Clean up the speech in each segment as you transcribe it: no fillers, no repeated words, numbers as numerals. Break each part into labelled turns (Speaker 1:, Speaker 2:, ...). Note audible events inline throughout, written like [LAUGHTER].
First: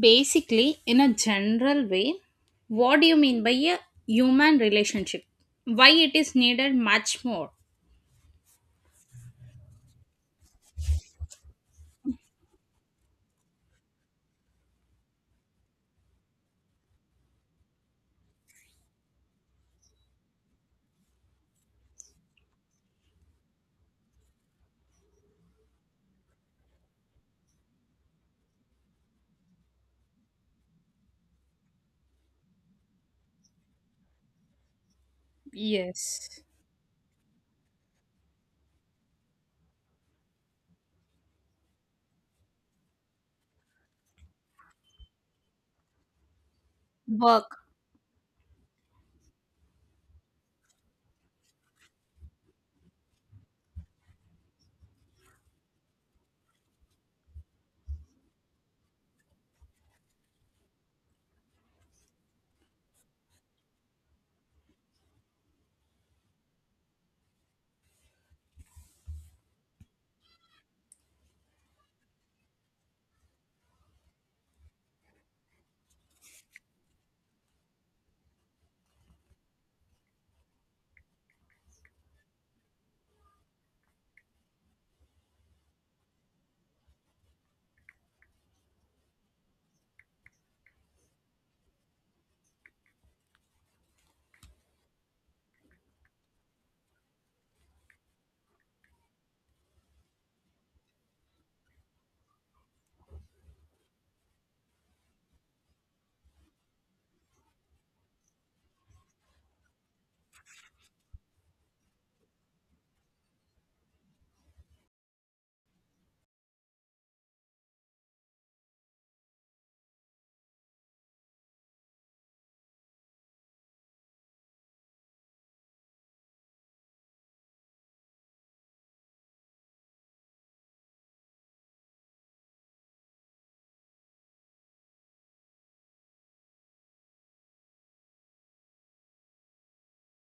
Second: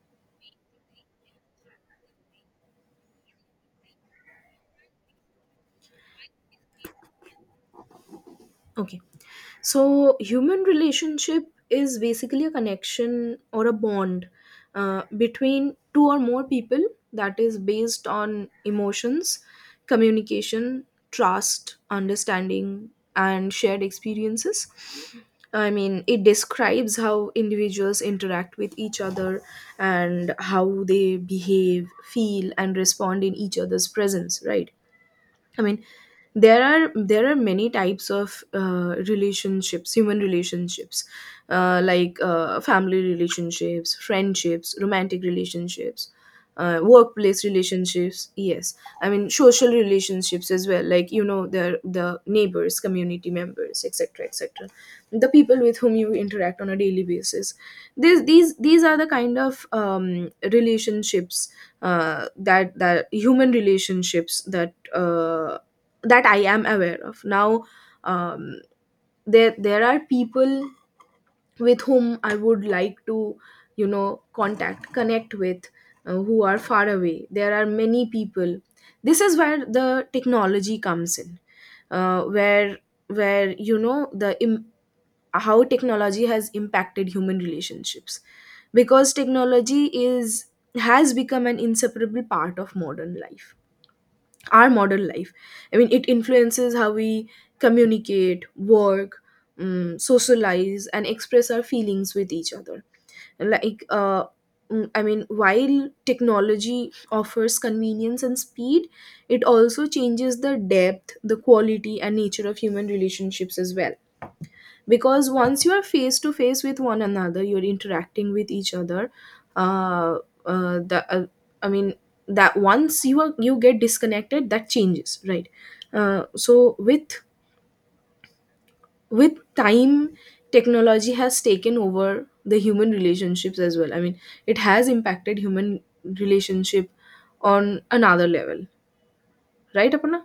Speaker 1: Basically, in a general way, what do you mean by a human relationship? Why it is needed much more?
Speaker 2: Okay. So, human relationship is basically a connection or a bond between two or more people that is based on emotions, communication, trust, understanding, and shared experiences. I mean, it describes how individuals interact with each other and how they behave, feel, and respond in each other's presence, right? I mean,
Speaker 1: Yes.
Speaker 2: there are many types of relationships, human relationships, like family relationships, friendships, romantic relationships, workplace
Speaker 1: Work.
Speaker 2: relationships. Yes, I mean social relationships as well. Like the neighbors, community members, etc., etc. The people with whom you interact on a daily basis. These are the kind of relationships that human relationships uh, that I am aware of now. Um, there are people with whom I would like to contact connect with who are far away. There are many people. This is where the technology comes in, uh, where where how technology has impacted human relationships because technology is has become an inseparable part of modern life our modern life. I mean, it influences how we communicate, work, socialize, and express our feelings with each other. Like, I mean, while technology offers convenience and speed, it also changes the depth, the quality, and nature of human relationships as well because once you are face to face with one another, you're interacting with each other. uh, uh, the, uh, I mean that once you are, you get disconnected, that changes, right? So with time, technology has taken over the human relationships as well. I mean, it has impacted human relationship on another level, right, aparna?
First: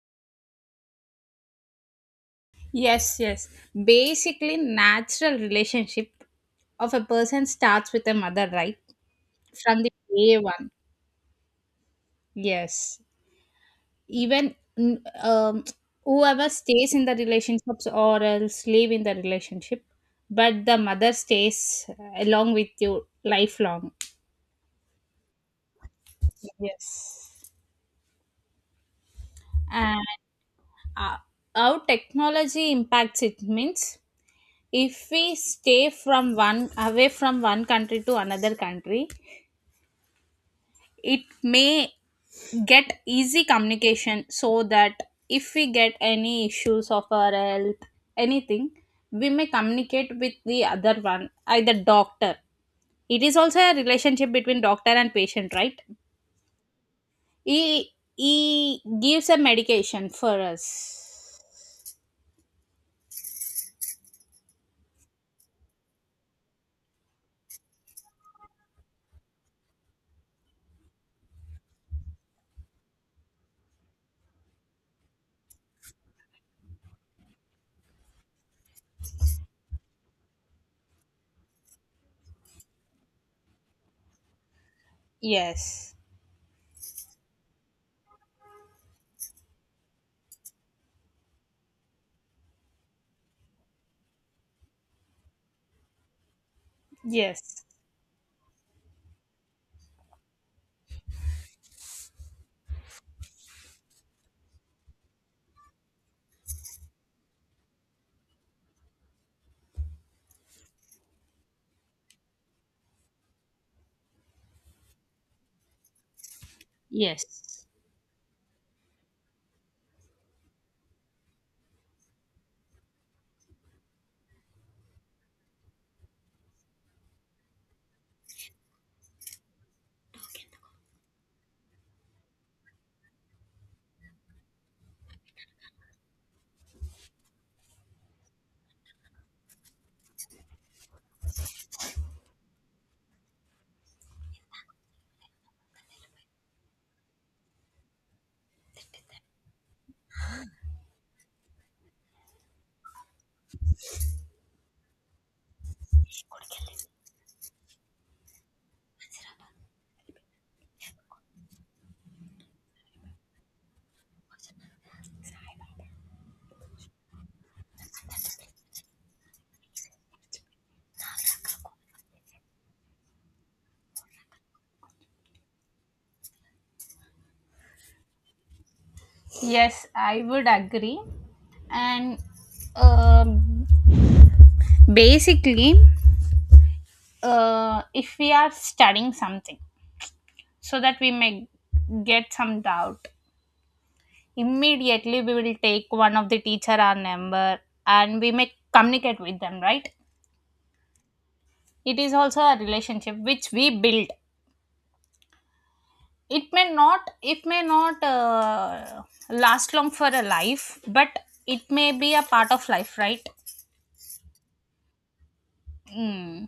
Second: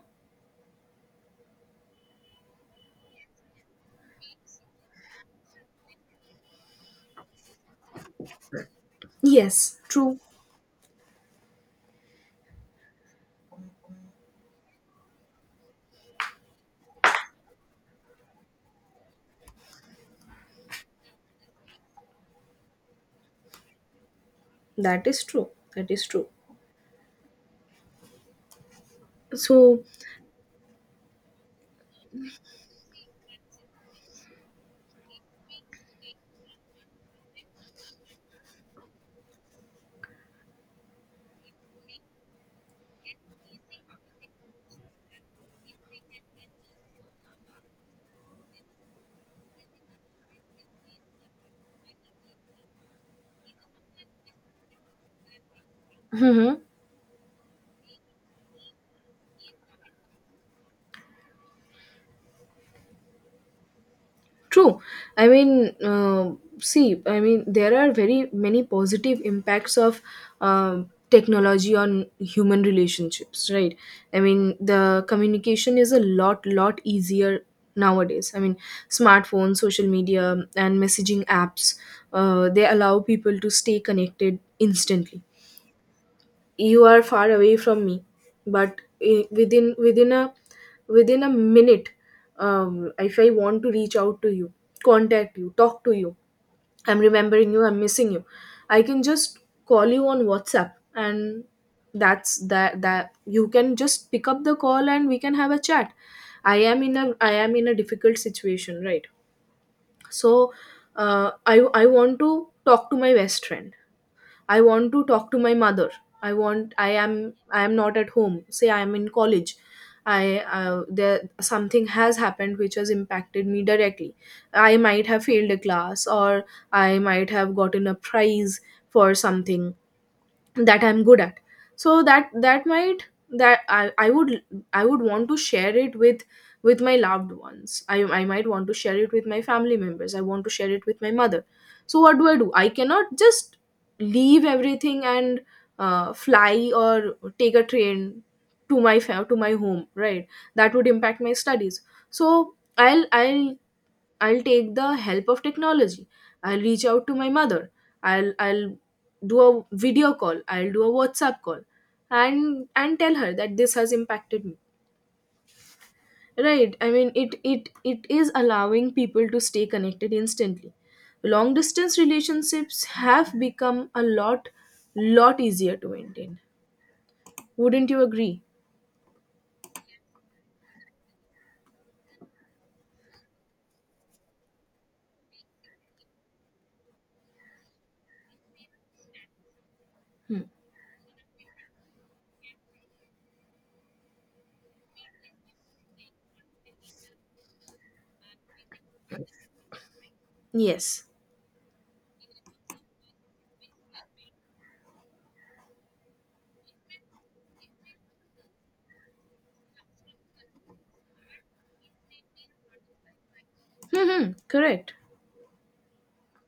Speaker 1: Yes, yes. Basically, natural relationship of a person starts with a mother, right?
Speaker 2: Yes,
Speaker 1: From the
Speaker 2: true.
Speaker 1: day one. Yes. Even whoever stays in the relationships or else live in the relationship, but the mother stays along with you lifelong.
Speaker 2: That is true. That is true.
Speaker 1: Yes.
Speaker 2: So.
Speaker 1: And uh, how technology impacts it means, if we stay from one away from one country to another country, it may get easy communication, so that if we get any issues of our health, anything, we may communicate with the other one, either doctor. It is also a relationship between doctor and patient, right?
Speaker 2: [LAUGHS] Hmm.
Speaker 1: He gives a medication for us.
Speaker 2: True. I mean, see, I mean, there are very many positive impacts of technology on human relationships, right? I mean, the communication is a lot, lot easier nowadays. I mean, smartphones, social media, and messaging apps, they allow people to stay connected instantly.
Speaker 1: Yes,
Speaker 2: You are far away from me, but within a minute. If I want to reach out to you, contact you, talk to you, I'm remembering
Speaker 1: yes.
Speaker 2: you, I'm missing you, I can just call you on WhatsApp and that you can just pick up the call and we can have a chat. I am in a difficult situation, right? So I want to talk to my best friend. I want to talk to my mother. I want. I am. I
Speaker 1: Yes.
Speaker 2: am not at home. Say I am in college. I there Something has happened which has impacted me directly. I might have failed a class, or I might have gotten a prize for something that I'm good at. So that that might that I would want to share it with my loved ones. I might want to share it with my family members. I want to share it with my mother. So what do I do? I cannot just leave everything and fly or take a train to my home, right? That would impact my studies. So I'll take the help of technology. I'll reach out to my mother. I'll do a video call. I'll do a WhatsApp call and tell her that this has impacted me. Right. I mean, it is allowing people to stay connected instantly. Long distance relationships have become a lot, lot easier to maintain. Wouldn't you agree?
Speaker 1: Yes, I would agree. And um basically, if we are studying something,
Speaker 2: Hmm.
Speaker 1: so that we may get some doubt, immediately we will take one of the teacher our number and we may communicate with them, right?
Speaker 2: Yes.
Speaker 1: It is also a relationship which we build. It may not last long for a life, but it may be a part of life, right?
Speaker 2: Hmm. Correct.
Speaker 1: Mm.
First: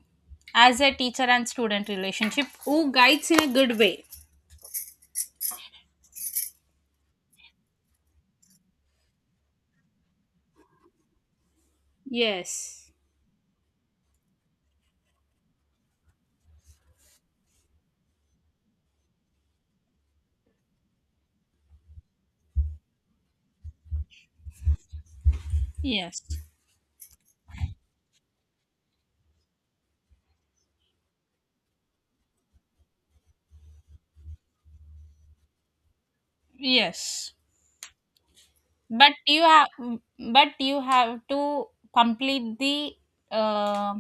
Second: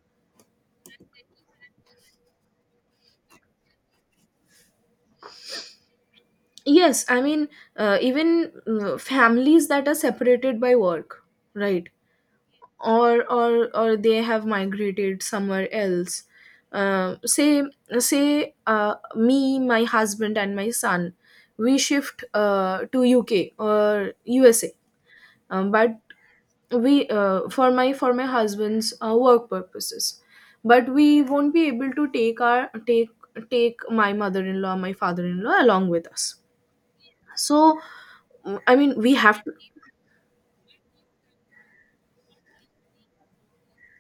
Speaker 1: As a teacher and student relationship who guides in a good way.
Speaker 2: Yes, I mean, even families that are separated by work, right?
Speaker 1: Yes,
Speaker 2: Or they have migrated somewhere else, say, me, my husband, and my son. We shift to UK or USA, but
Speaker 1: yes,
Speaker 2: we for my husband's work purposes. But we won't be able to take our take take my mother-in-law, my father-in-law along with us.
Speaker 1: yes.
Speaker 2: So, I mean, we
Speaker 1: but you
Speaker 2: have to.
Speaker 1: have but you have to complete the uh,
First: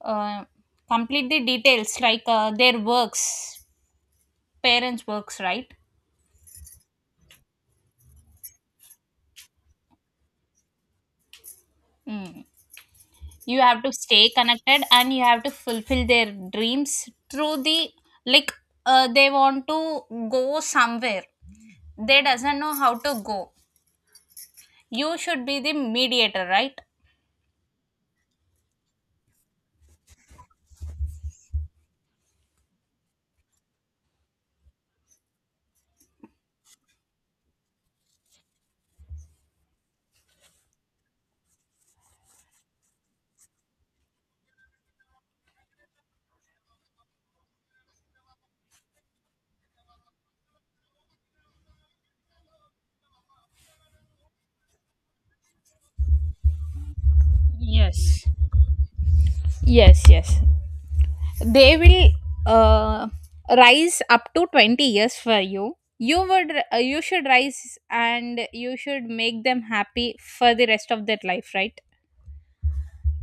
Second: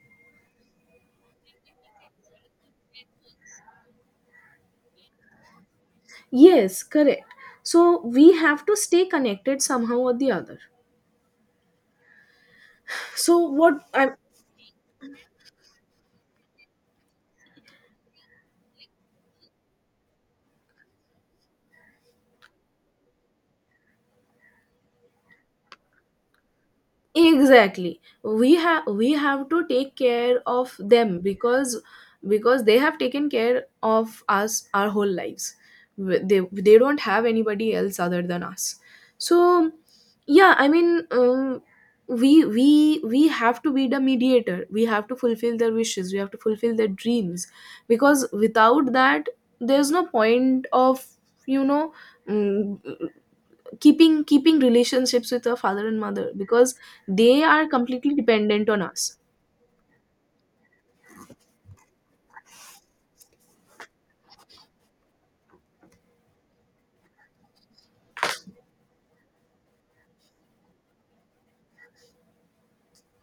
Speaker 1: uh, complete the details, like their works, parents works, right?
Speaker 2: Yes, correct. So we have to stay connected somehow or the other.
Speaker 1: Mm.
Speaker 2: So
Speaker 1: You
Speaker 2: what
Speaker 1: have to
Speaker 2: I.
Speaker 1: stay connected and you have to fulfill their dreams through the like they want to go somewhere, they doesn't know how to go. You should be the mediator, right?
Speaker 2: Exactly, we have to take care of them because they have taken care of us our whole lives. They don't have anybody else other than us. So, yeah, I mean, we have to be the mediator. We have to fulfill their wishes. We have to fulfill their dreams, because without that there's no point of you know mm, keeping relationships with our father and mother, because they are completely
Speaker 1: Yes.
Speaker 2: dependent on us.
Speaker 1: Yes, yes. They will uh, rise up to 20 years for you. You would You should rise, and you should make them happy for the rest of their life, right?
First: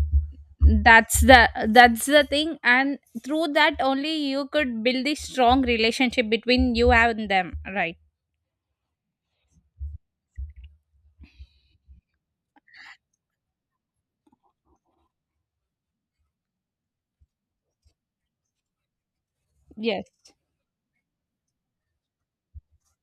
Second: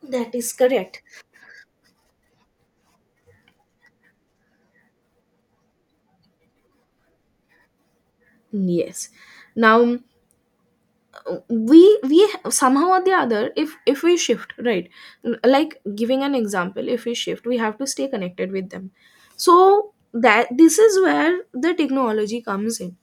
Speaker 2: That is correct.
Speaker 1: That's the thing, and through that only you could build the strong relationship between you and them, right?
Speaker 2: Yes. Now, we we somehow or the other, if we shift, right, like, giving an example, if we shift, we have to stay connected with them. So
Speaker 1: Yes,
Speaker 2: that, this is where the technology comes in.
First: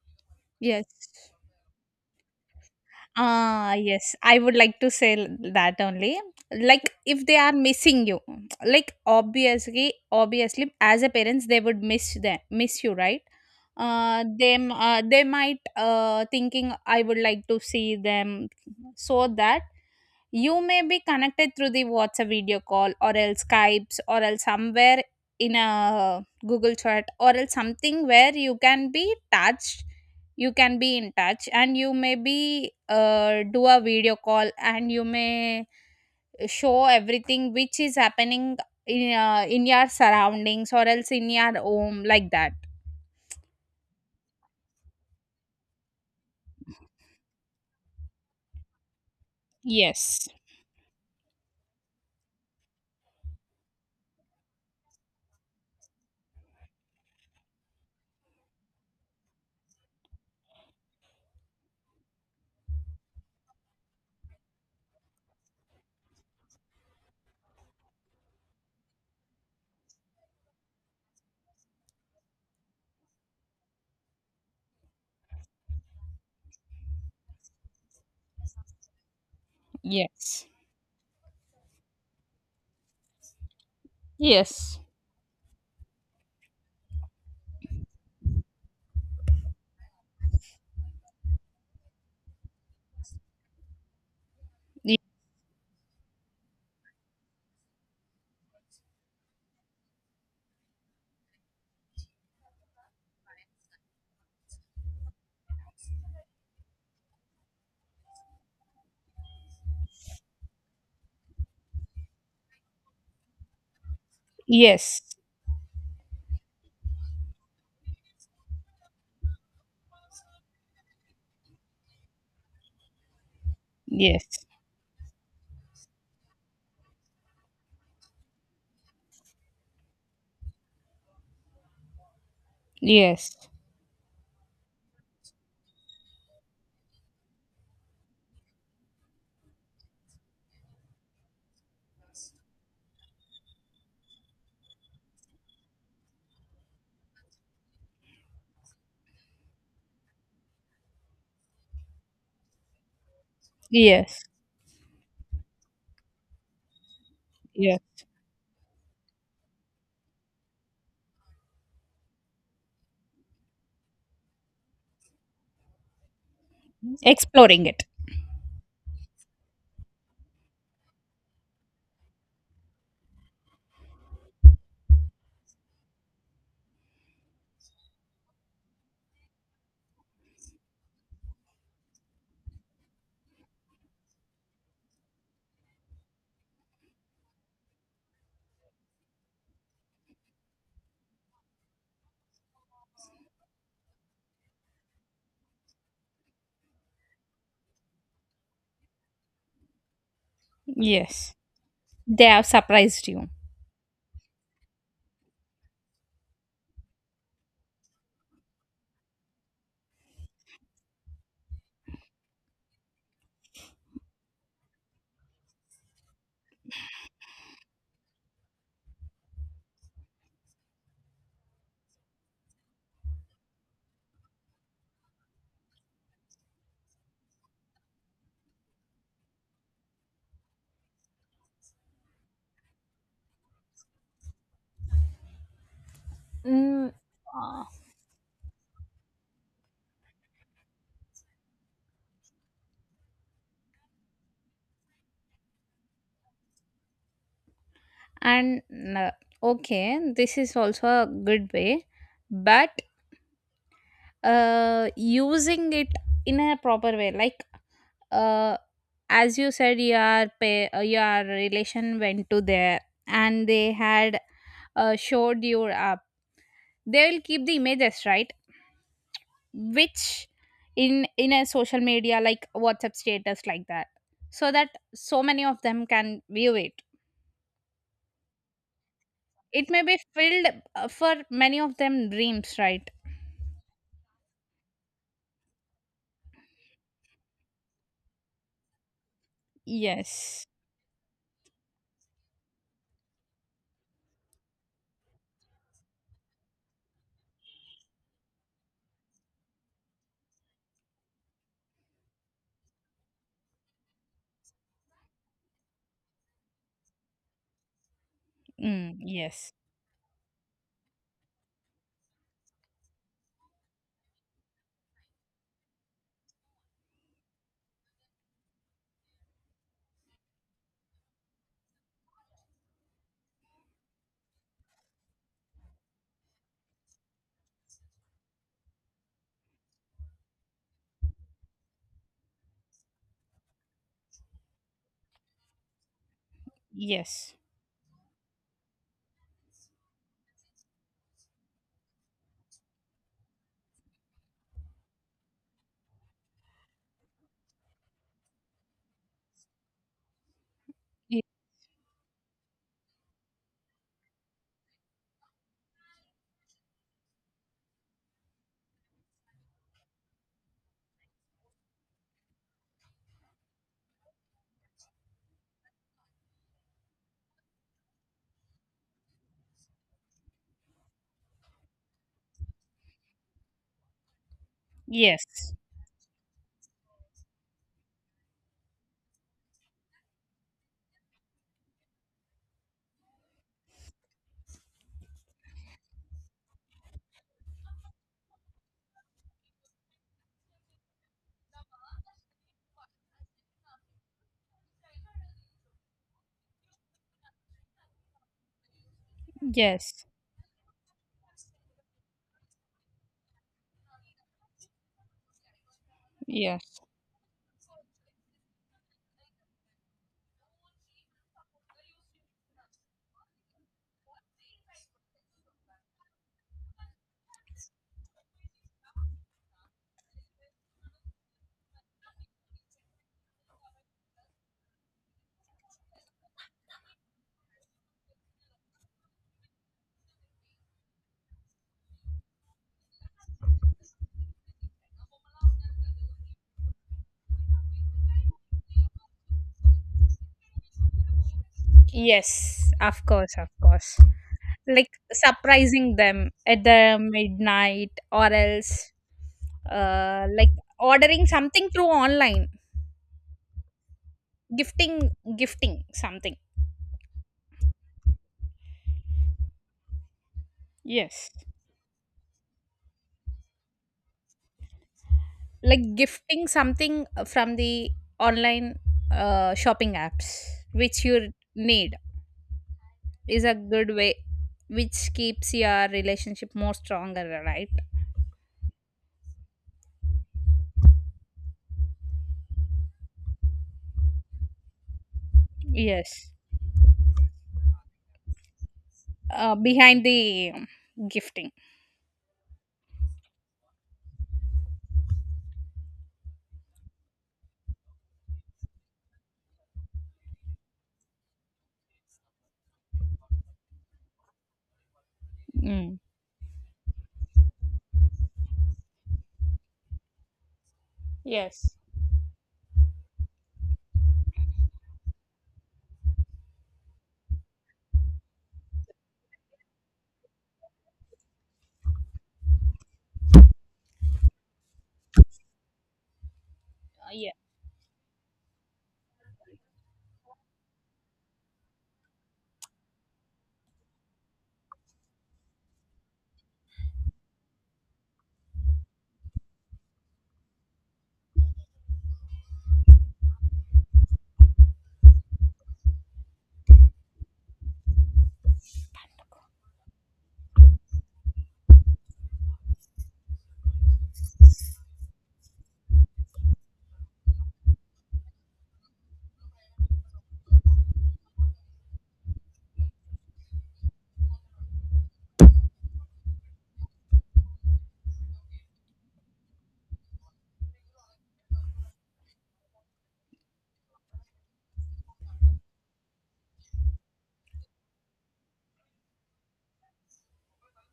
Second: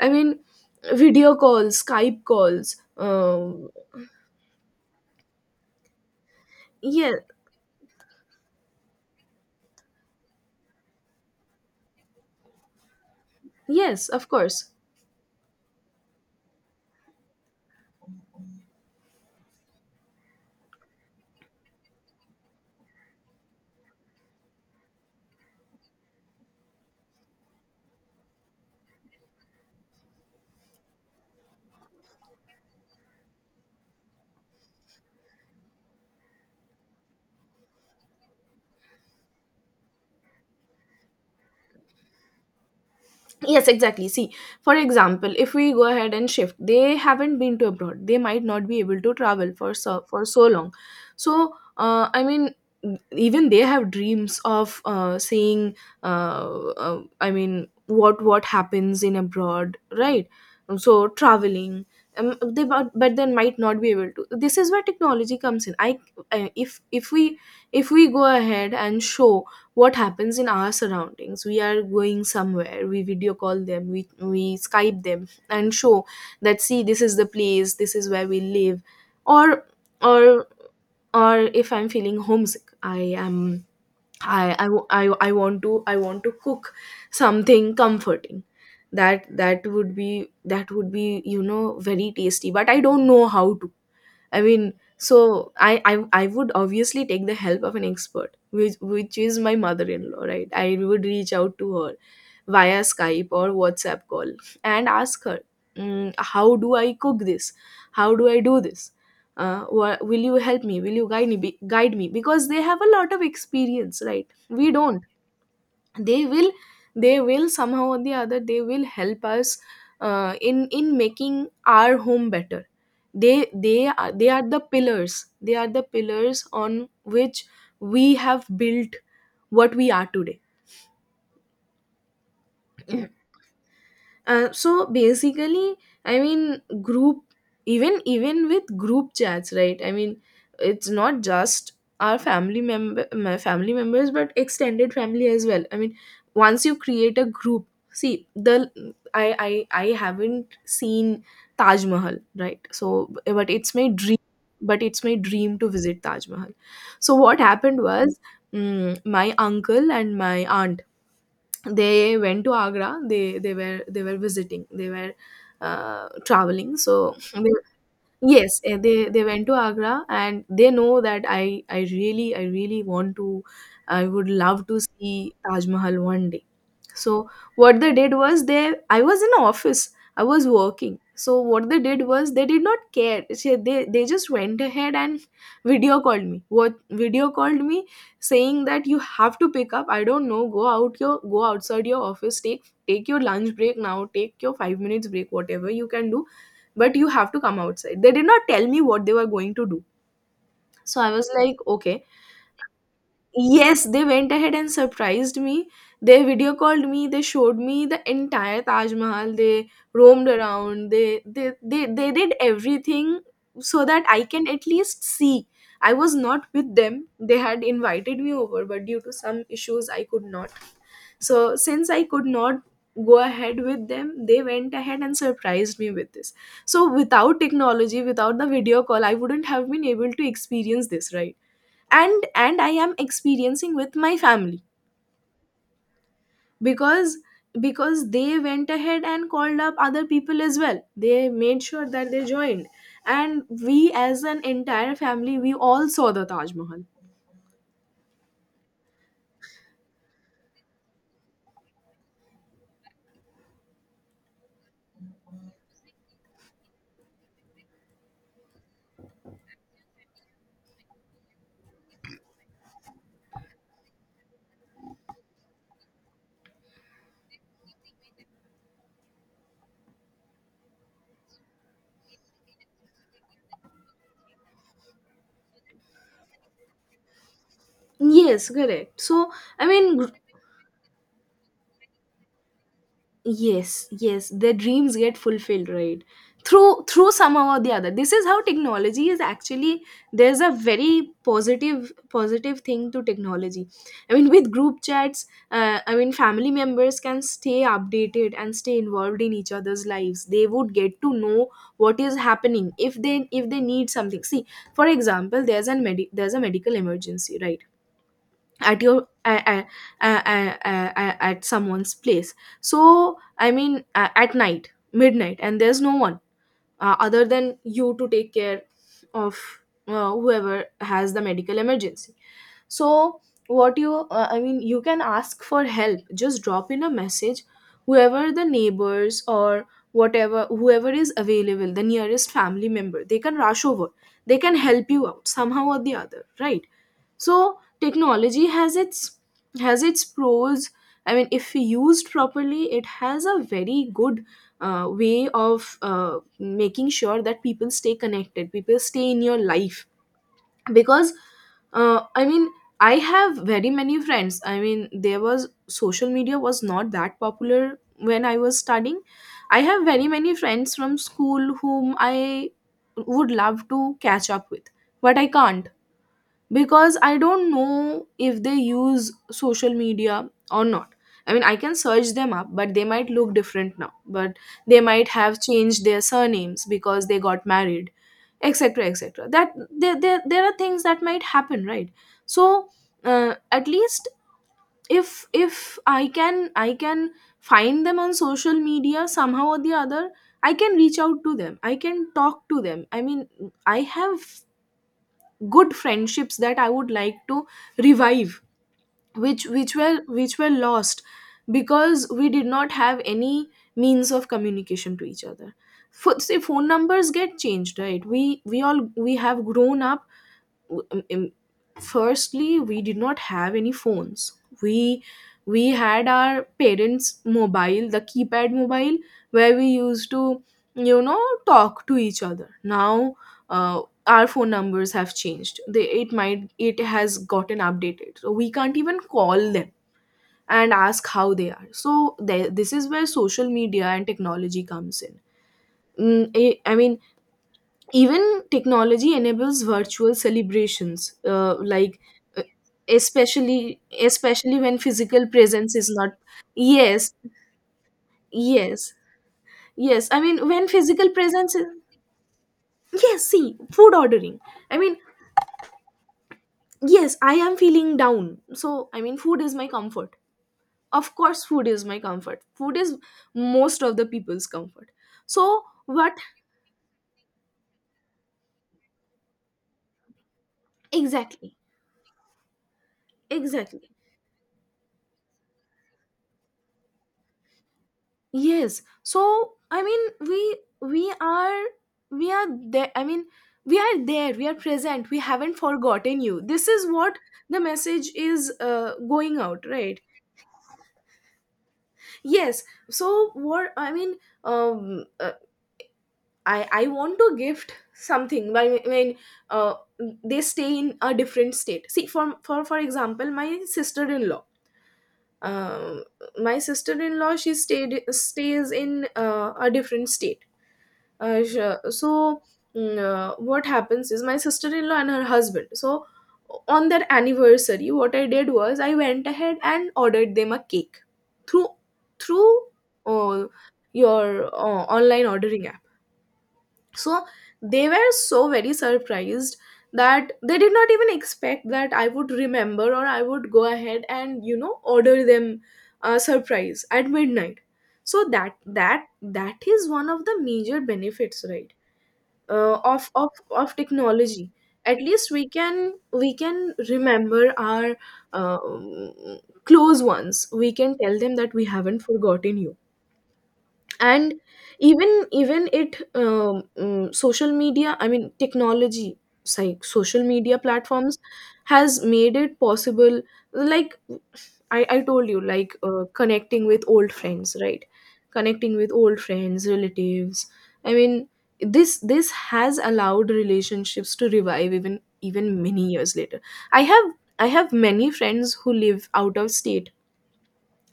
Speaker 2: I mean,
Speaker 1: yes.
Speaker 2: video calls, Skype calls, um
Speaker 1: Ah, yes, I would like to say that only. Like,
Speaker 2: yeah.
Speaker 1: if they are missing you, [TSK] like obviously, as a parents, they would miss them, miss you, right?
Speaker 2: Yes, of course.
Speaker 1: Them, they might thinking, I would like to see them, so that you may be connected through the whatsapp video call, or else skypes, or else somewhere in a google chat, or else something where you can be in touch, and you may be do a video call, and you may show everything which is happening in your surroundings, or else in your home, like that.
Speaker 2: Yes, exactly, see, for example, if we go ahead and shift, they haven't been to abroad, they might not be able to travel for for
Speaker 1: Yes,
Speaker 2: so long. So I mean, even they have dreams of seeing, uh, I mean, what happens in abroad, right? So, traveling, they, but then might not be able to. This is where technology comes in. I if we If we go ahead and show what happens in our surroundings, we are going somewhere, we video call them, we skype them and show that, see, this is the place, this is where we live. or or
Speaker 1: yes,
Speaker 2: or if I'm feeling homesick, I, I,
Speaker 1: yes.
Speaker 2: w- I I want to I want to cook something comforting that would be, very tasty, but I don't know how to. I mean,
Speaker 1: Y-
Speaker 2: so I would obviously take the help of an expert, which is my mother-in-law, right? I would reach out to her via Skype or WhatsApp call and ask her, how do I cook this? How do I do this? Will you help me? Will you guide me? Guide me? Because they have a lot of experience, right? We don't.
Speaker 1: yes.
Speaker 2: They will. They will somehow or the other. They will help us in making our home better.
Speaker 1: Yes.
Speaker 2: They are the pillars. They are the pillars on which we have built what we are today.
Speaker 1: Yes.
Speaker 2: So basically, I mean, group even with group chats, right? I mean, it's not just our family member my family members, but extended family as well, I mean. Once you create a group, see, I haven't seen taj mahal, right? So, but it's my dream.
Speaker 1: Yes.
Speaker 2: But it's my dream to visit Taj Mahal. So what
Speaker 1: Yes.
Speaker 2: happened was, my uncle and my aunt, they went to agra. They were visiting. They were traveling, so they.
Speaker 1: Exploring it.
Speaker 2: Yes, they went to Agra and they know that I would love to see Taj Mahal one day. So what they did was, they I was in office. I was working. So what they did was, they did not care. They just went ahead and video called me. What Video called me, saying that you have to pick up. I don't know. Go outside your office. Take your lunch break now. Take your 5 minutes break. Whatever you can do, but you have to come outside. They did not tell me what they were going to do. So I was
Speaker 1: Yes.
Speaker 2: like, okay.
Speaker 1: They have surprised you.
Speaker 2: Yes, they went ahead and surprised me. They video called me. They showed me the entire Taj Mahal. They roamed around. They did everything so that I can at least see. I was not with them. They had invited me over, but due to some issues, I could not. So since I could not go ahead with them, they went ahead and surprised me with this. So without technology, without the video call, I wouldn't have been able to experience this, right? And I am experiencing with my family
Speaker 1: Mm.
Speaker 2: because
Speaker 1: Uh,
Speaker 2: because they went ahead and called up other people as well. They made sure that they joined, and we, as an entire family, we all saw the Taj Mahal.
Speaker 1: and uh, okay, this is also a good way, but using it in a proper way, like uh, as you said, your relation went to there, and they had showed you up. They will keep the images, right? Which in a social media, like whatsapp status, like that, so that so many of them can view it.
Speaker 2: Yes, correct. So i
Speaker 1: It may
Speaker 2: mean
Speaker 1: be
Speaker 2: gr-
Speaker 1: filled for many of them dreams, right?
Speaker 2: yes, yes, their dreams get fulfilled, right? Through somehow or the other, this is how technology is actually. There's
Speaker 1: Yes.
Speaker 2: a very positive thing to technology. I mean, with group chats, I mean, family members can stay updated and stay involved in each other's lives. They would get to know what is happening, if they need something. See, for example, there's a there's a medical emergency, right? At
Speaker 1: Mm,
Speaker 2: your
Speaker 1: yes,
Speaker 2: at someone's place. So I mean, at night, midnight, and there's no one other than you to take care of whoever has the medical emergency. So what you, I mean, you can ask for help, just drop in a message. Whoever, the neighbors, or whatever whoever is available, the nearest family member, they can rush over. They can help you out somehow or the other, right?
Speaker 1: yes.
Speaker 2: So technology has its pros. I mean, if used properly, it has a very good way of making sure that people stay connected, people stay in your life. Because
Speaker 1: Y-
Speaker 2: I mean, I have very many friends. I mean, there was, social media was not that popular when I was studying. I have very many friends from school whom I would love to catch up with, but I can't, because I don't know if they use social media or not. I mean, I can search them up, but they might look different now. But they might have
Speaker 1: yes.
Speaker 2: changed their surnames because they got married, etc., etc. That there are things that might happen, right? So at least, if I can, I can find them on social media somehow or the other, I can reach out to them. I can talk to them. I mean, I have good friendships that I would like to revive, which were
Speaker 1: Yes.
Speaker 2: lost because we did not have any means of communication to each other. Say, phone
Speaker 1: Yes.
Speaker 2: numbers get changed, right? We all we have grown up. w- um, um, Firstly, we did not have any phones. we we had our parents' mobile, the keypad mobile, where we used to, you know talk to each other. Now uh, our phone numbers have changed. They, it might, it has gotten updated, so we can't even call them and ask how they are. So there, this is where social media and technology comes in. Mm, I I mean, even technology enables virtual celebrations, like uh,
Speaker 1: Yes, of course, of
Speaker 2: especially
Speaker 1: course.
Speaker 2: especially when
Speaker 1: Like
Speaker 2: physical presence
Speaker 1: surprising
Speaker 2: is not.
Speaker 1: them at the
Speaker 2: Yes,
Speaker 1: midnight, or else
Speaker 2: yes, yes. I mean,
Speaker 1: like
Speaker 2: when physical
Speaker 1: ordering
Speaker 2: presence
Speaker 1: something
Speaker 2: is.
Speaker 1: through online.
Speaker 2: Yes, see, food ordering. I mean,
Speaker 1: Gifting gifting something.
Speaker 2: yes, I am feeling down, so I mean, food is my comfort. Of
Speaker 1: Yes.
Speaker 2: course, food is my comfort. Food is most of the people's comfort. So
Speaker 1: Like
Speaker 2: what?
Speaker 1: gifting something from the online shopping apps which you
Speaker 2: Exactly,
Speaker 1: need is a
Speaker 2: exactly.
Speaker 1: good way, which keeps your relationship more stronger, right?
Speaker 2: Yes. So I mean, we are we are there, I mean, we are there, we are present, we haven't forgotten
Speaker 1: Yes.
Speaker 2: you. This is what the message is going out, right?
Speaker 1: Behind the gifting.
Speaker 2: Yes. So what I mean, um, uh, I want to gift something, but I mean, uh, they stay in a different state. See, for example, my sister-in-law,
Speaker 1: Mm.
Speaker 2: um, my sister-in-law, she stayed stays in a different state. uh,
Speaker 1: Yes.
Speaker 2: sh- so what happens is, my sister-in-law and her husband, so on their anniversary, what I did was, I went ahead and ordered them a cake through, through uh, your online ordering app. So
Speaker 1: Yeah.
Speaker 2: they were so very surprised that they did not even expect that I would remember, or I would go ahead and, you know, order them a surprise at midnight. So that is one of the major benefits, right? Of technology. At least we can, we can remember our close ones. We can tell them that we haven't forgotten you. And even it, social media, I mean, technology like social media platforms, has made it possible. Like, I told you, like, connecting with old friends, right? Connecting with old friends, relatives. I mean, this has allowed relationships to revive even, many years later. i have I have many friends who live out of state,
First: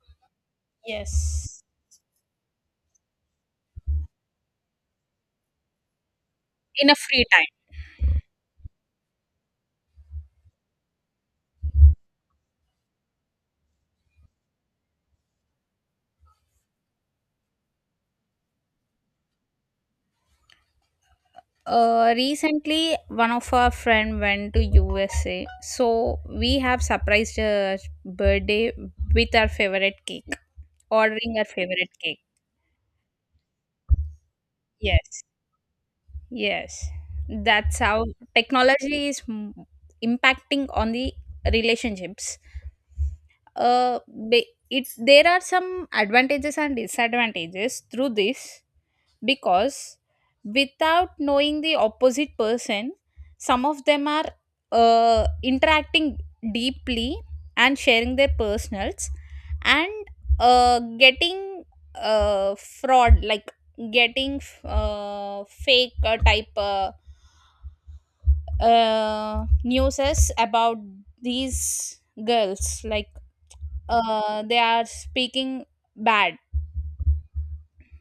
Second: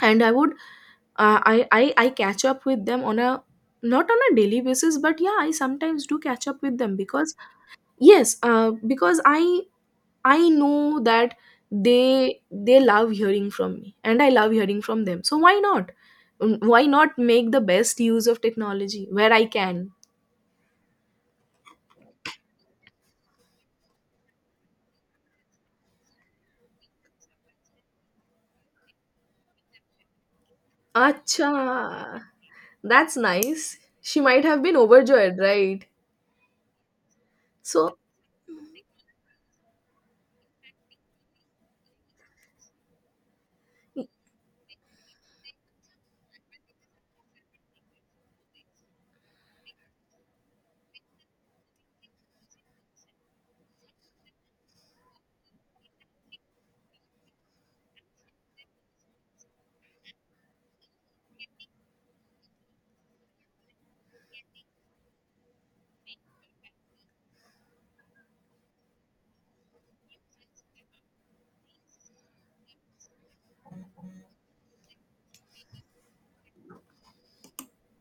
Speaker 2: and I would,
Speaker 1: Yes.
Speaker 2: I catch up with them on a, not on a daily basis, but yeah, I sometimes do catch up with
Speaker 1: In
Speaker 2: them,
Speaker 1: a free
Speaker 2: because
Speaker 1: time.
Speaker 2: yes, because I know that they love hearing from me, and I love hearing from them. So why not? Why not make the best use of technology where I can?
Speaker 1: Recently, one of our friend went to USA, so we have surprised her birthday with our favorite cake, ordering our favorite cake.
Speaker 2: Acha, that's nice. She might have been
Speaker 1: Yes,
Speaker 2: overjoyed, right?
Speaker 1: yes, that's
Speaker 2: So
Speaker 1: how technology is impacting on the relationships. Uh,
Speaker 2: y-
Speaker 1: ba- it, there are some advantages and disadvantages through this. Because without knowing the opposite person, some of them are interacting deeply and sharing their personals, and getting fraud, like getting fake type newses about these girls, like they are speaking bad.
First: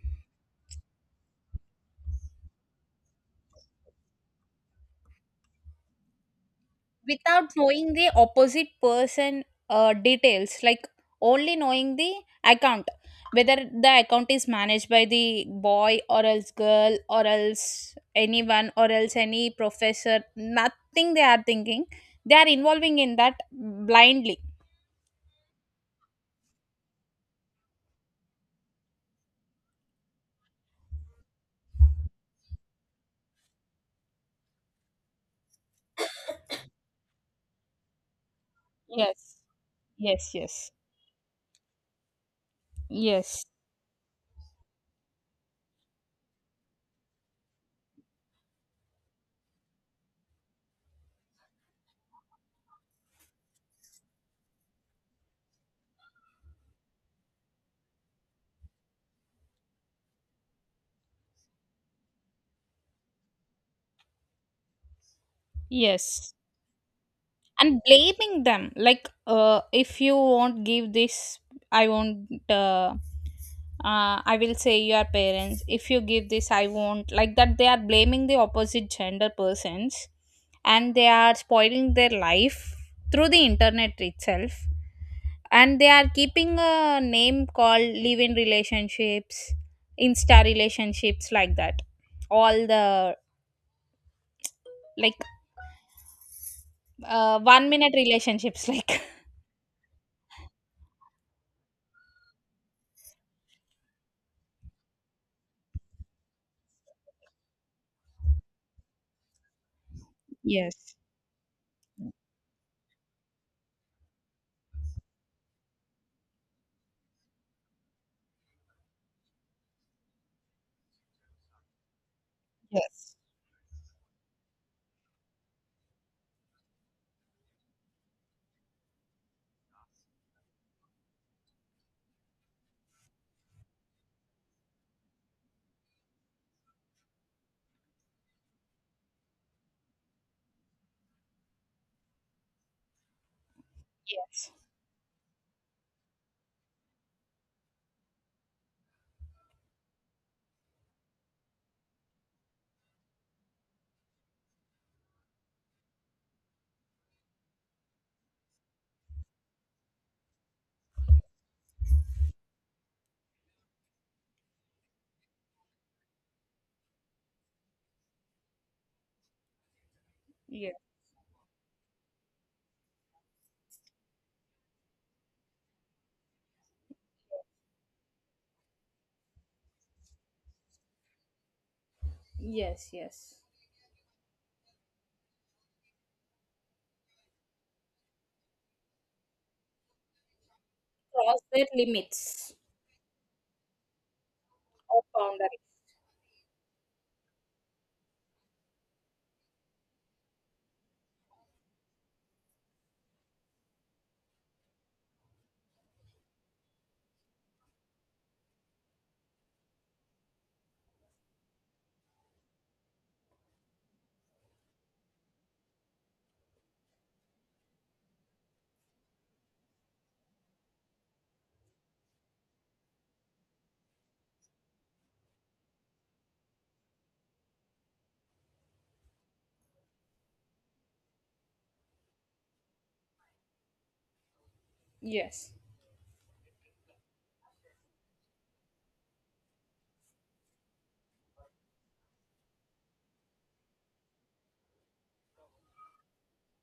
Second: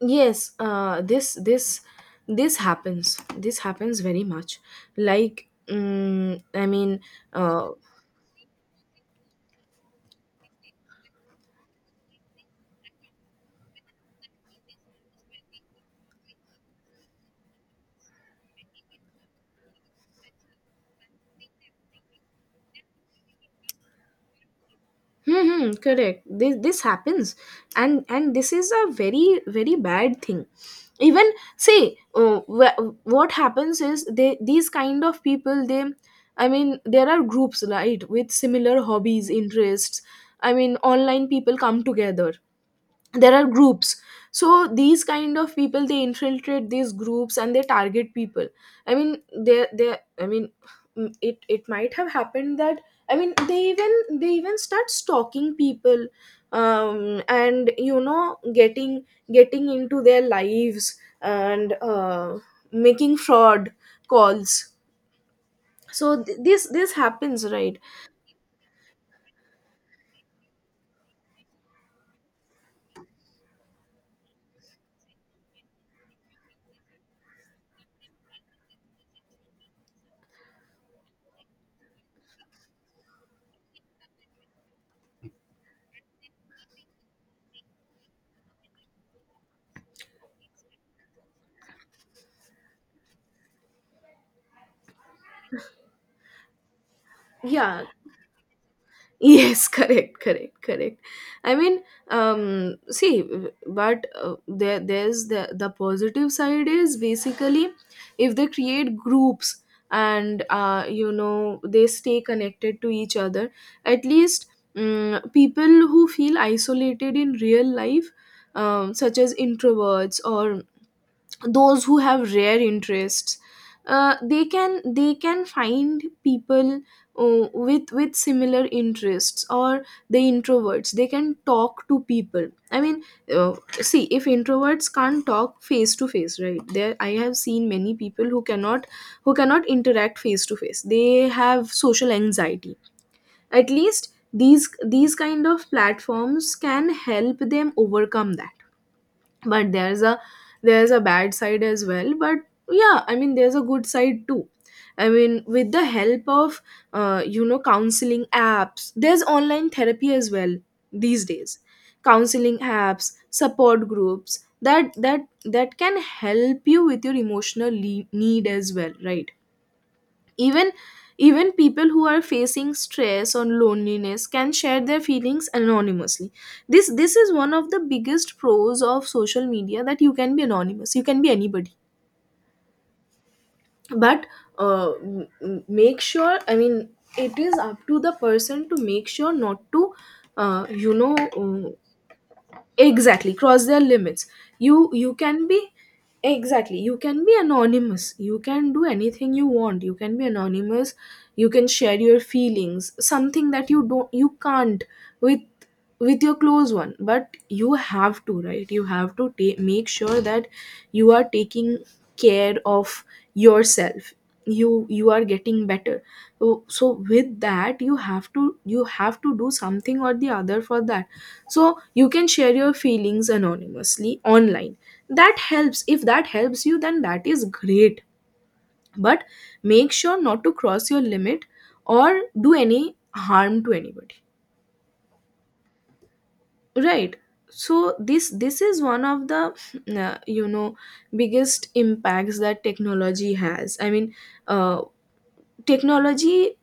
Speaker 2: yes, this happens. This happens very much. Like, I mean,
Speaker 1: Without
Speaker 2: uh,
Speaker 1: knowing the opposite person details, like only knowing the account, whether the account is managed by the boy, or else girl, or else anyone, or else any professor, nothing they are thinking, they are involving in that blindly.
Speaker 2: hmm, hmm, correct. This happens, and this is a very bad thing. Even, say, what happens is, they, these kind of people, they, I mean, there are groups, right, with similar hobbies,
Speaker 1: Yes.
Speaker 2: interests.
Speaker 1: Yes,
Speaker 2: I
Speaker 1: yes.
Speaker 2: mean, online, people come together, there are
Speaker 1: Yes.
Speaker 2: groups. So these kind of people, they infiltrate these groups and they target people. I mean, they I mean, it, it might have happened that, I mean, they even, they even start stalking people and, you know, getting into their lives and making fraud calls. So
Speaker 1: Yes.
Speaker 2: this happens, right?
Speaker 1: And blaming them, like if you won't give this, I won't, uh, I will say your parents, if you give this I won't, like that they are blaming the opposite gender persons, and they are spoiling their life through the internet itself, and they are keeping a name called live in relationships, insta relationships, like that, all the, like one
Speaker 2: Yeah.
Speaker 1: minute relationships [LAUGHS] like.
Speaker 2: Yes, [LAUGHS] correct, correct, correct. I mean, see, but there's the positive side is basically, if they create groups and,
Speaker 1: Yes.
Speaker 2: you know, they stay connected to each other. At least, people who feel isolated in real life, such as introverts, or those who have rare
Speaker 1: Yes.
Speaker 2: interests, they can, they can find people with, similar interests, or the introverts, they can talk to people. I mean, uh, see, if introverts can't talk face to face, right, there, I have seen many people who cannot, who cannot interact face to face. They have social anxiety. At least
Speaker 1: Yes.
Speaker 2: these, kind of platforms can help them overcome that. But there's a, there's a bad side as well, but yeah, I mean, there's a good side too. I mean, with the help of, you know, counseling apps, there's online therapy as well these days. Counseling apps, support groups, that can help you with your emotional need as well, right? Even,
Speaker 1: Yes.
Speaker 2: people who are facing stress or loneliness can share their feelings anonymously. This is one of the biggest pros of social media, that you can be anonymous, you can be anybody.
Speaker 1: Yes, yes.
Speaker 2: But make sure, I mean, it is up to the person to make sure not to you know,
Speaker 1: Cross their limits.
Speaker 2: exactly, cross their limits.
Speaker 1: Or
Speaker 2: You can
Speaker 1: boundaries.
Speaker 2: be, exactly, you can be anonymous, you can do anything you want, you can be anonymous. You can share your feelings, something that you don't, you can't, with, your close one. But you have to, right? You have to make sure that you are taking care of yourself, you are getting better. So, with that, you have to, you have to do something or the other for that. So you can share your feelings anonymously online. That helps. If that helps you, then that is great. But make sure not to cross your limit or do any harm to anybody,
Speaker 1: Yes.
Speaker 2: right? So this is one of the you know, biggest impacts that technology has. I mean, uh, technology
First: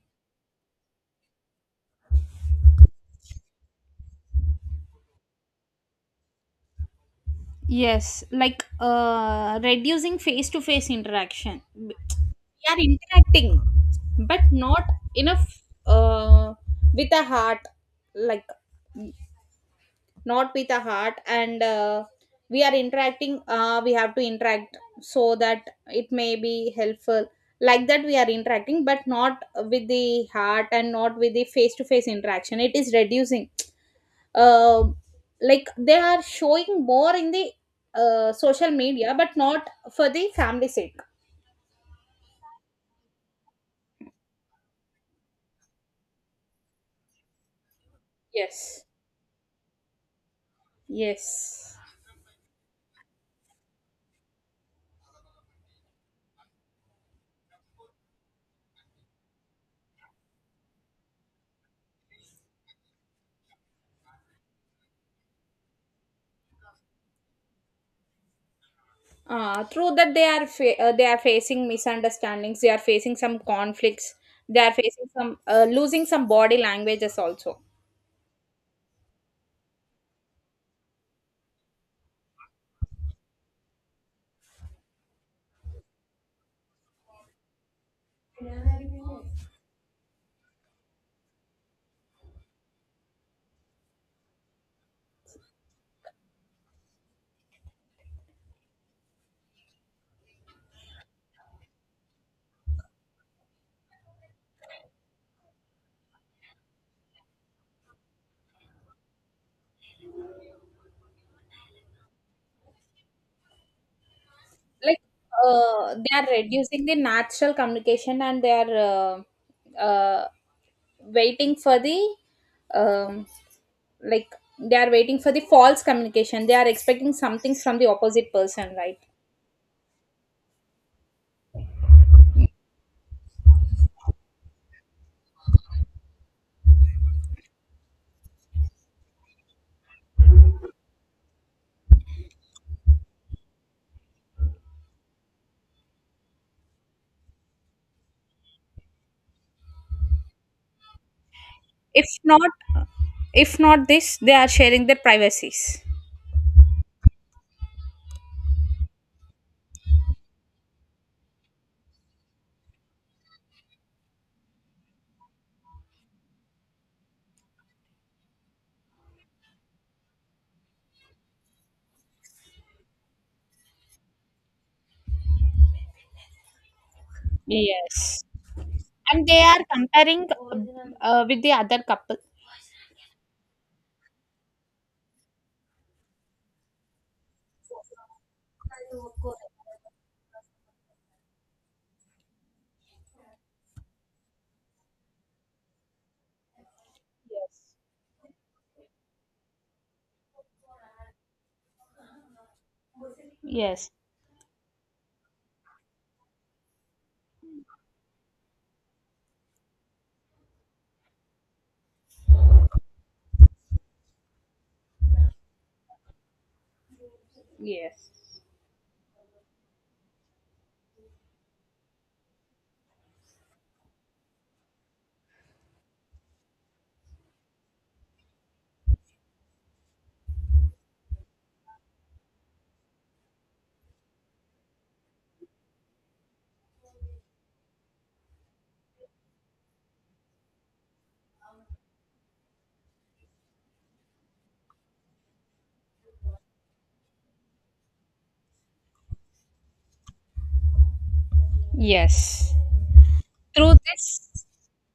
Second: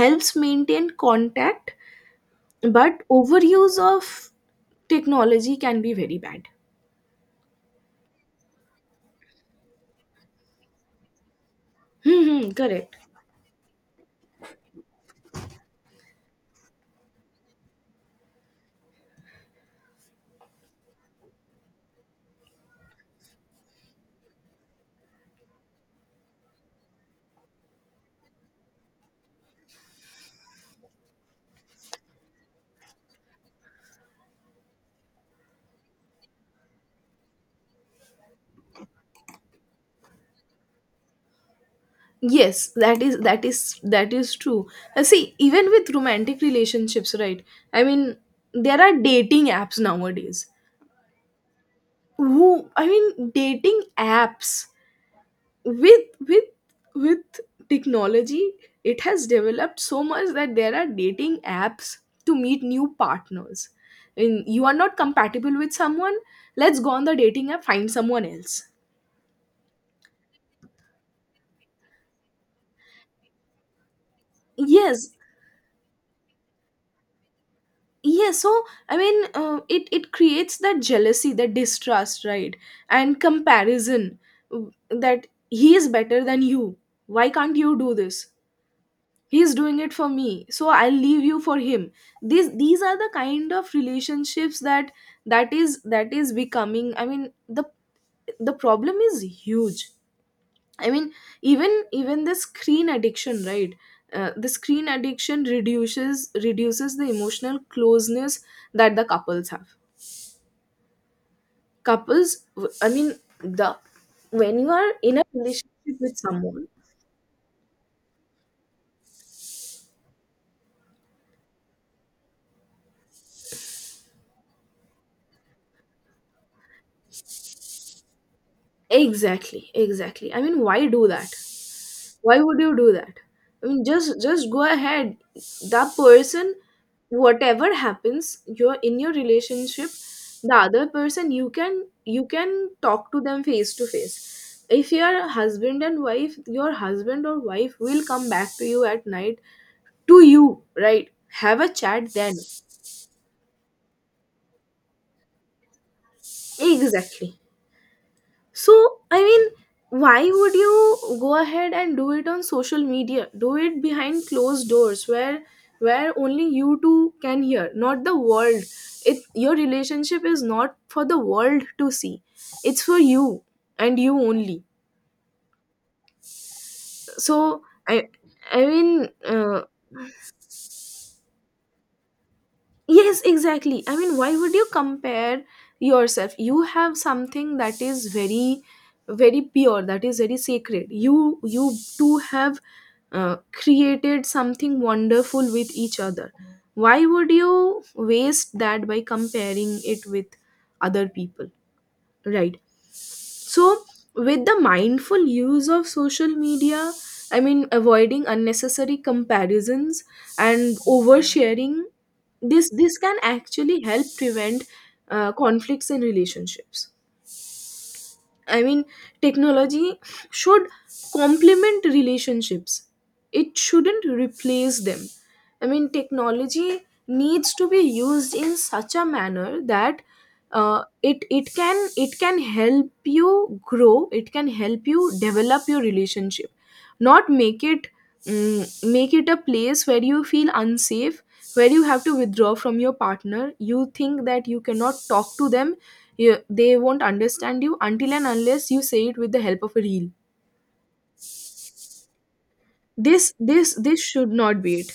Speaker 2: helps maintain contact, but overuse of technology can be very bad.
Speaker 1: Yes, like reducing face to face interaction. We
Speaker 2: Hmm, hmm,
Speaker 1: are
Speaker 2: correct.
Speaker 1: interacting, but not enough with a heart. Like, not with a heart, and we have to interact, so that it may be helpful, like that we are interacting but not with the heart, and not with the face to face interaction, it is reducing. uh, like they are showing more in the social media, but not for the family sake.
Speaker 2: Yes, that is, that is that is true. See, even with romantic relationships, right? I mean, there
Speaker 1: Yes.
Speaker 2: are dating apps nowadays,
Speaker 1: Yes.
Speaker 2: who, I mean, dating apps with, with technology, it has developed so much that there are dating apps to meet new partners. And you are not compatible with someone, let's go on the dating app, find someone else.
Speaker 1: Through that they are they are facing misunderstandings, they are facing some conflicts, they are facing
Speaker 2: Yes,
Speaker 1: some losing some body languages also.
Speaker 2: yeah. So I mean, it, it creates that jealousy, that distrust, right? And comparison, that he is better than you, why can't you do this, he's doing it for me, so I'll leave you for him. These, are the kind of relationships that, that is becoming, I mean, the problem is huge. I mean, even the screen addiction, right? The screen addiction reduces, the emotional closeness that the couples have. Couples, I mean, the when you are
Speaker 1: Like
Speaker 2: in a relationship with
Speaker 1: they are
Speaker 2: someone,
Speaker 1: reducing the natural communication, and they are waiting for the um, like they are waiting for the false communication, they are expecting something from the opposite person, right?
Speaker 2: exactly, exactly. I mean, why do that? Why would you do that? I mean, just go ahead. That person, whatever happens, you're in your relationship. The other person, you can, you can talk to them face to face. If you're husband and wife, your husband or wife will come back to you at night, to you, right? Have a
Speaker 1: if
Speaker 2: chat then.
Speaker 1: not if not this, they are sharing their privacies.
Speaker 2: Exactly. So, I mean, why would you go ahead and do it on social media? Do it behind closed doors, where only you two can hear, not the world. It, your relationship is not for the world to see. It's for you and you only. So,
Speaker 1: Yes.
Speaker 2: I mean,
Speaker 1: And they are comparing, uh, with the other couple.
Speaker 2: yes, exactly. I mean, why would you compare yourself? You have something that is very, very pure, that is very sacred. You two have created something wonderful with each other. Why would
Speaker 1: Yes.
Speaker 2: you waste that by comparing it with other people? Right. So,
Speaker 1: Yes.
Speaker 2: with the mindful use of social media, I mean, avoiding unnecessary comparisons and oversharing, this can actually help prevent conflicts in relationships.
Speaker 1: Yes.
Speaker 2: I mean, technology should complement relationships. It shouldn't replace them. I mean, technology needs to be used in such a manner that it, can, it can help you grow. It can help you develop your relationship, not make it, make it a place where you feel unsafe, where you have to withdraw from your partner. You think that you cannot talk to them, they won't understand you until and unless you say it with the help of a reel.
Speaker 1: Yes. Through
Speaker 2: This should
Speaker 1: this,
Speaker 2: not be it.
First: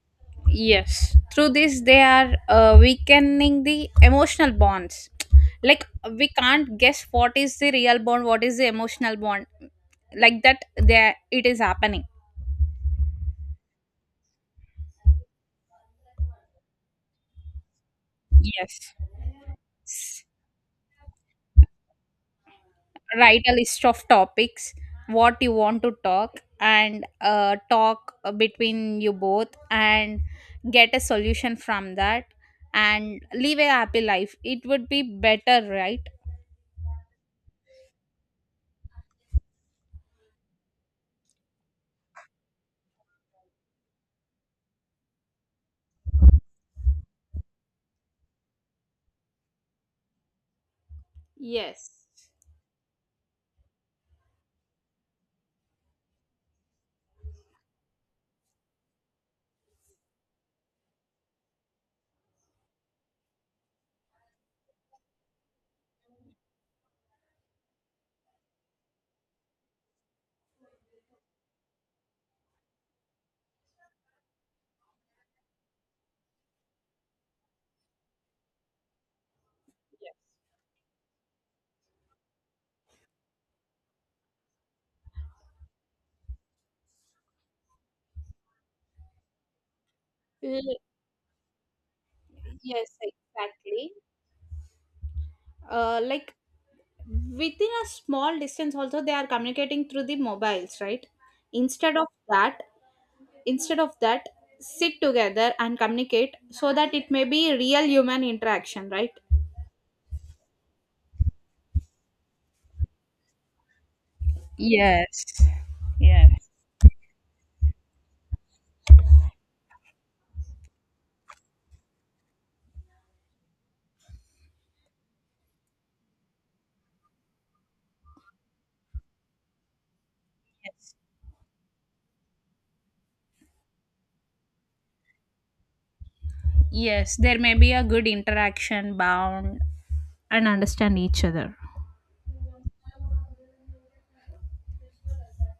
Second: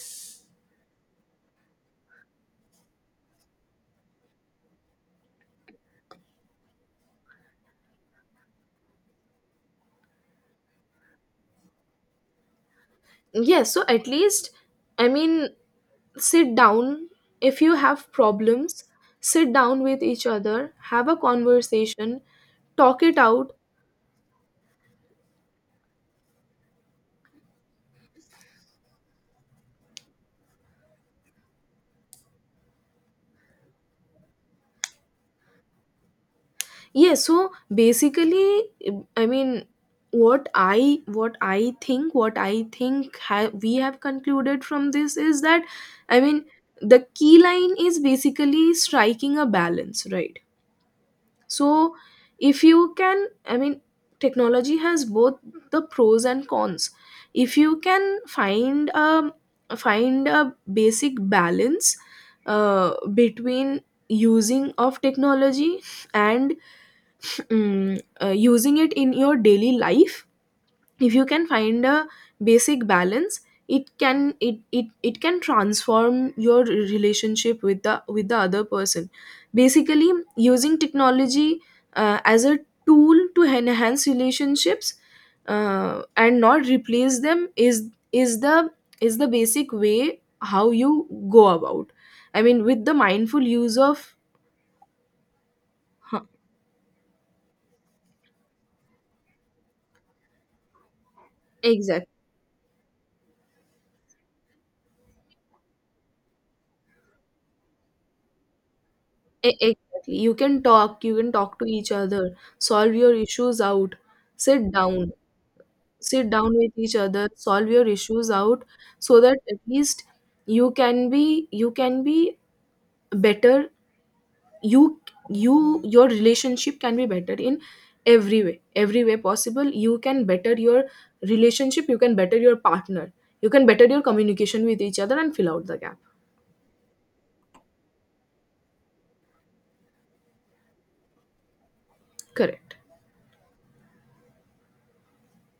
Speaker 1: yes. Through this, they are weakening the emotional bonds. Like, we can't guess what is the real bond, what is the emotional bond. Like that, there it is happening.
Speaker 2: Yes, so at least, I mean, sit down, if you have problems,
Speaker 1: Yes.
Speaker 2: sit down with each other, have a conversation, talk it
Speaker 1: Write
Speaker 2: out.
Speaker 1: a list of topics what you want to talk, and talk between you both, and get a solution from that, and live a happy life, it would be better, right?
Speaker 2: Yeah, so basically, I mean, what I think, we have concluded from this is that, I mean, the key line is basically striking a balance, right?
Speaker 1: Yes.
Speaker 2: So, if you can, I mean, technology has both the pros and cons. If you can find a, find a basic balance between using of technology and, using it in your daily life. If you can find a basic balance, it can, it can transform your relationship with the, with the other person. Basically, using technology as a tool to enhance relationships, and not replace them, is, is the basic way how
Speaker 1: L-
Speaker 2: you go about. I mean, with the
Speaker 1: Yes,
Speaker 2: mindful use
Speaker 1: exactly.
Speaker 2: of, huh,
Speaker 1: Like, within a small distance also they are communicating through the mobiles, right? Instead of
Speaker 2: exactly.
Speaker 1: that, instead of that, sit together and communicate, so that it may be real human interaction, right?
Speaker 2: Exactly. You can talk to each other, solve your issues out, sit down,
Speaker 1: Yes.
Speaker 2: sit
Speaker 1: Yes.
Speaker 2: down with each other, solve your issues out, so that at least you can be, you can be better. you you, your relationship can be better in every way, every way possible. You can better your
Speaker 1: Yes.
Speaker 2: relationship, you can better your partner, you can better your communication with each other, and fill out the gap.
Speaker 1: Yes. There may be a good interaction, bound, and understand each other.
Speaker 2: Correct.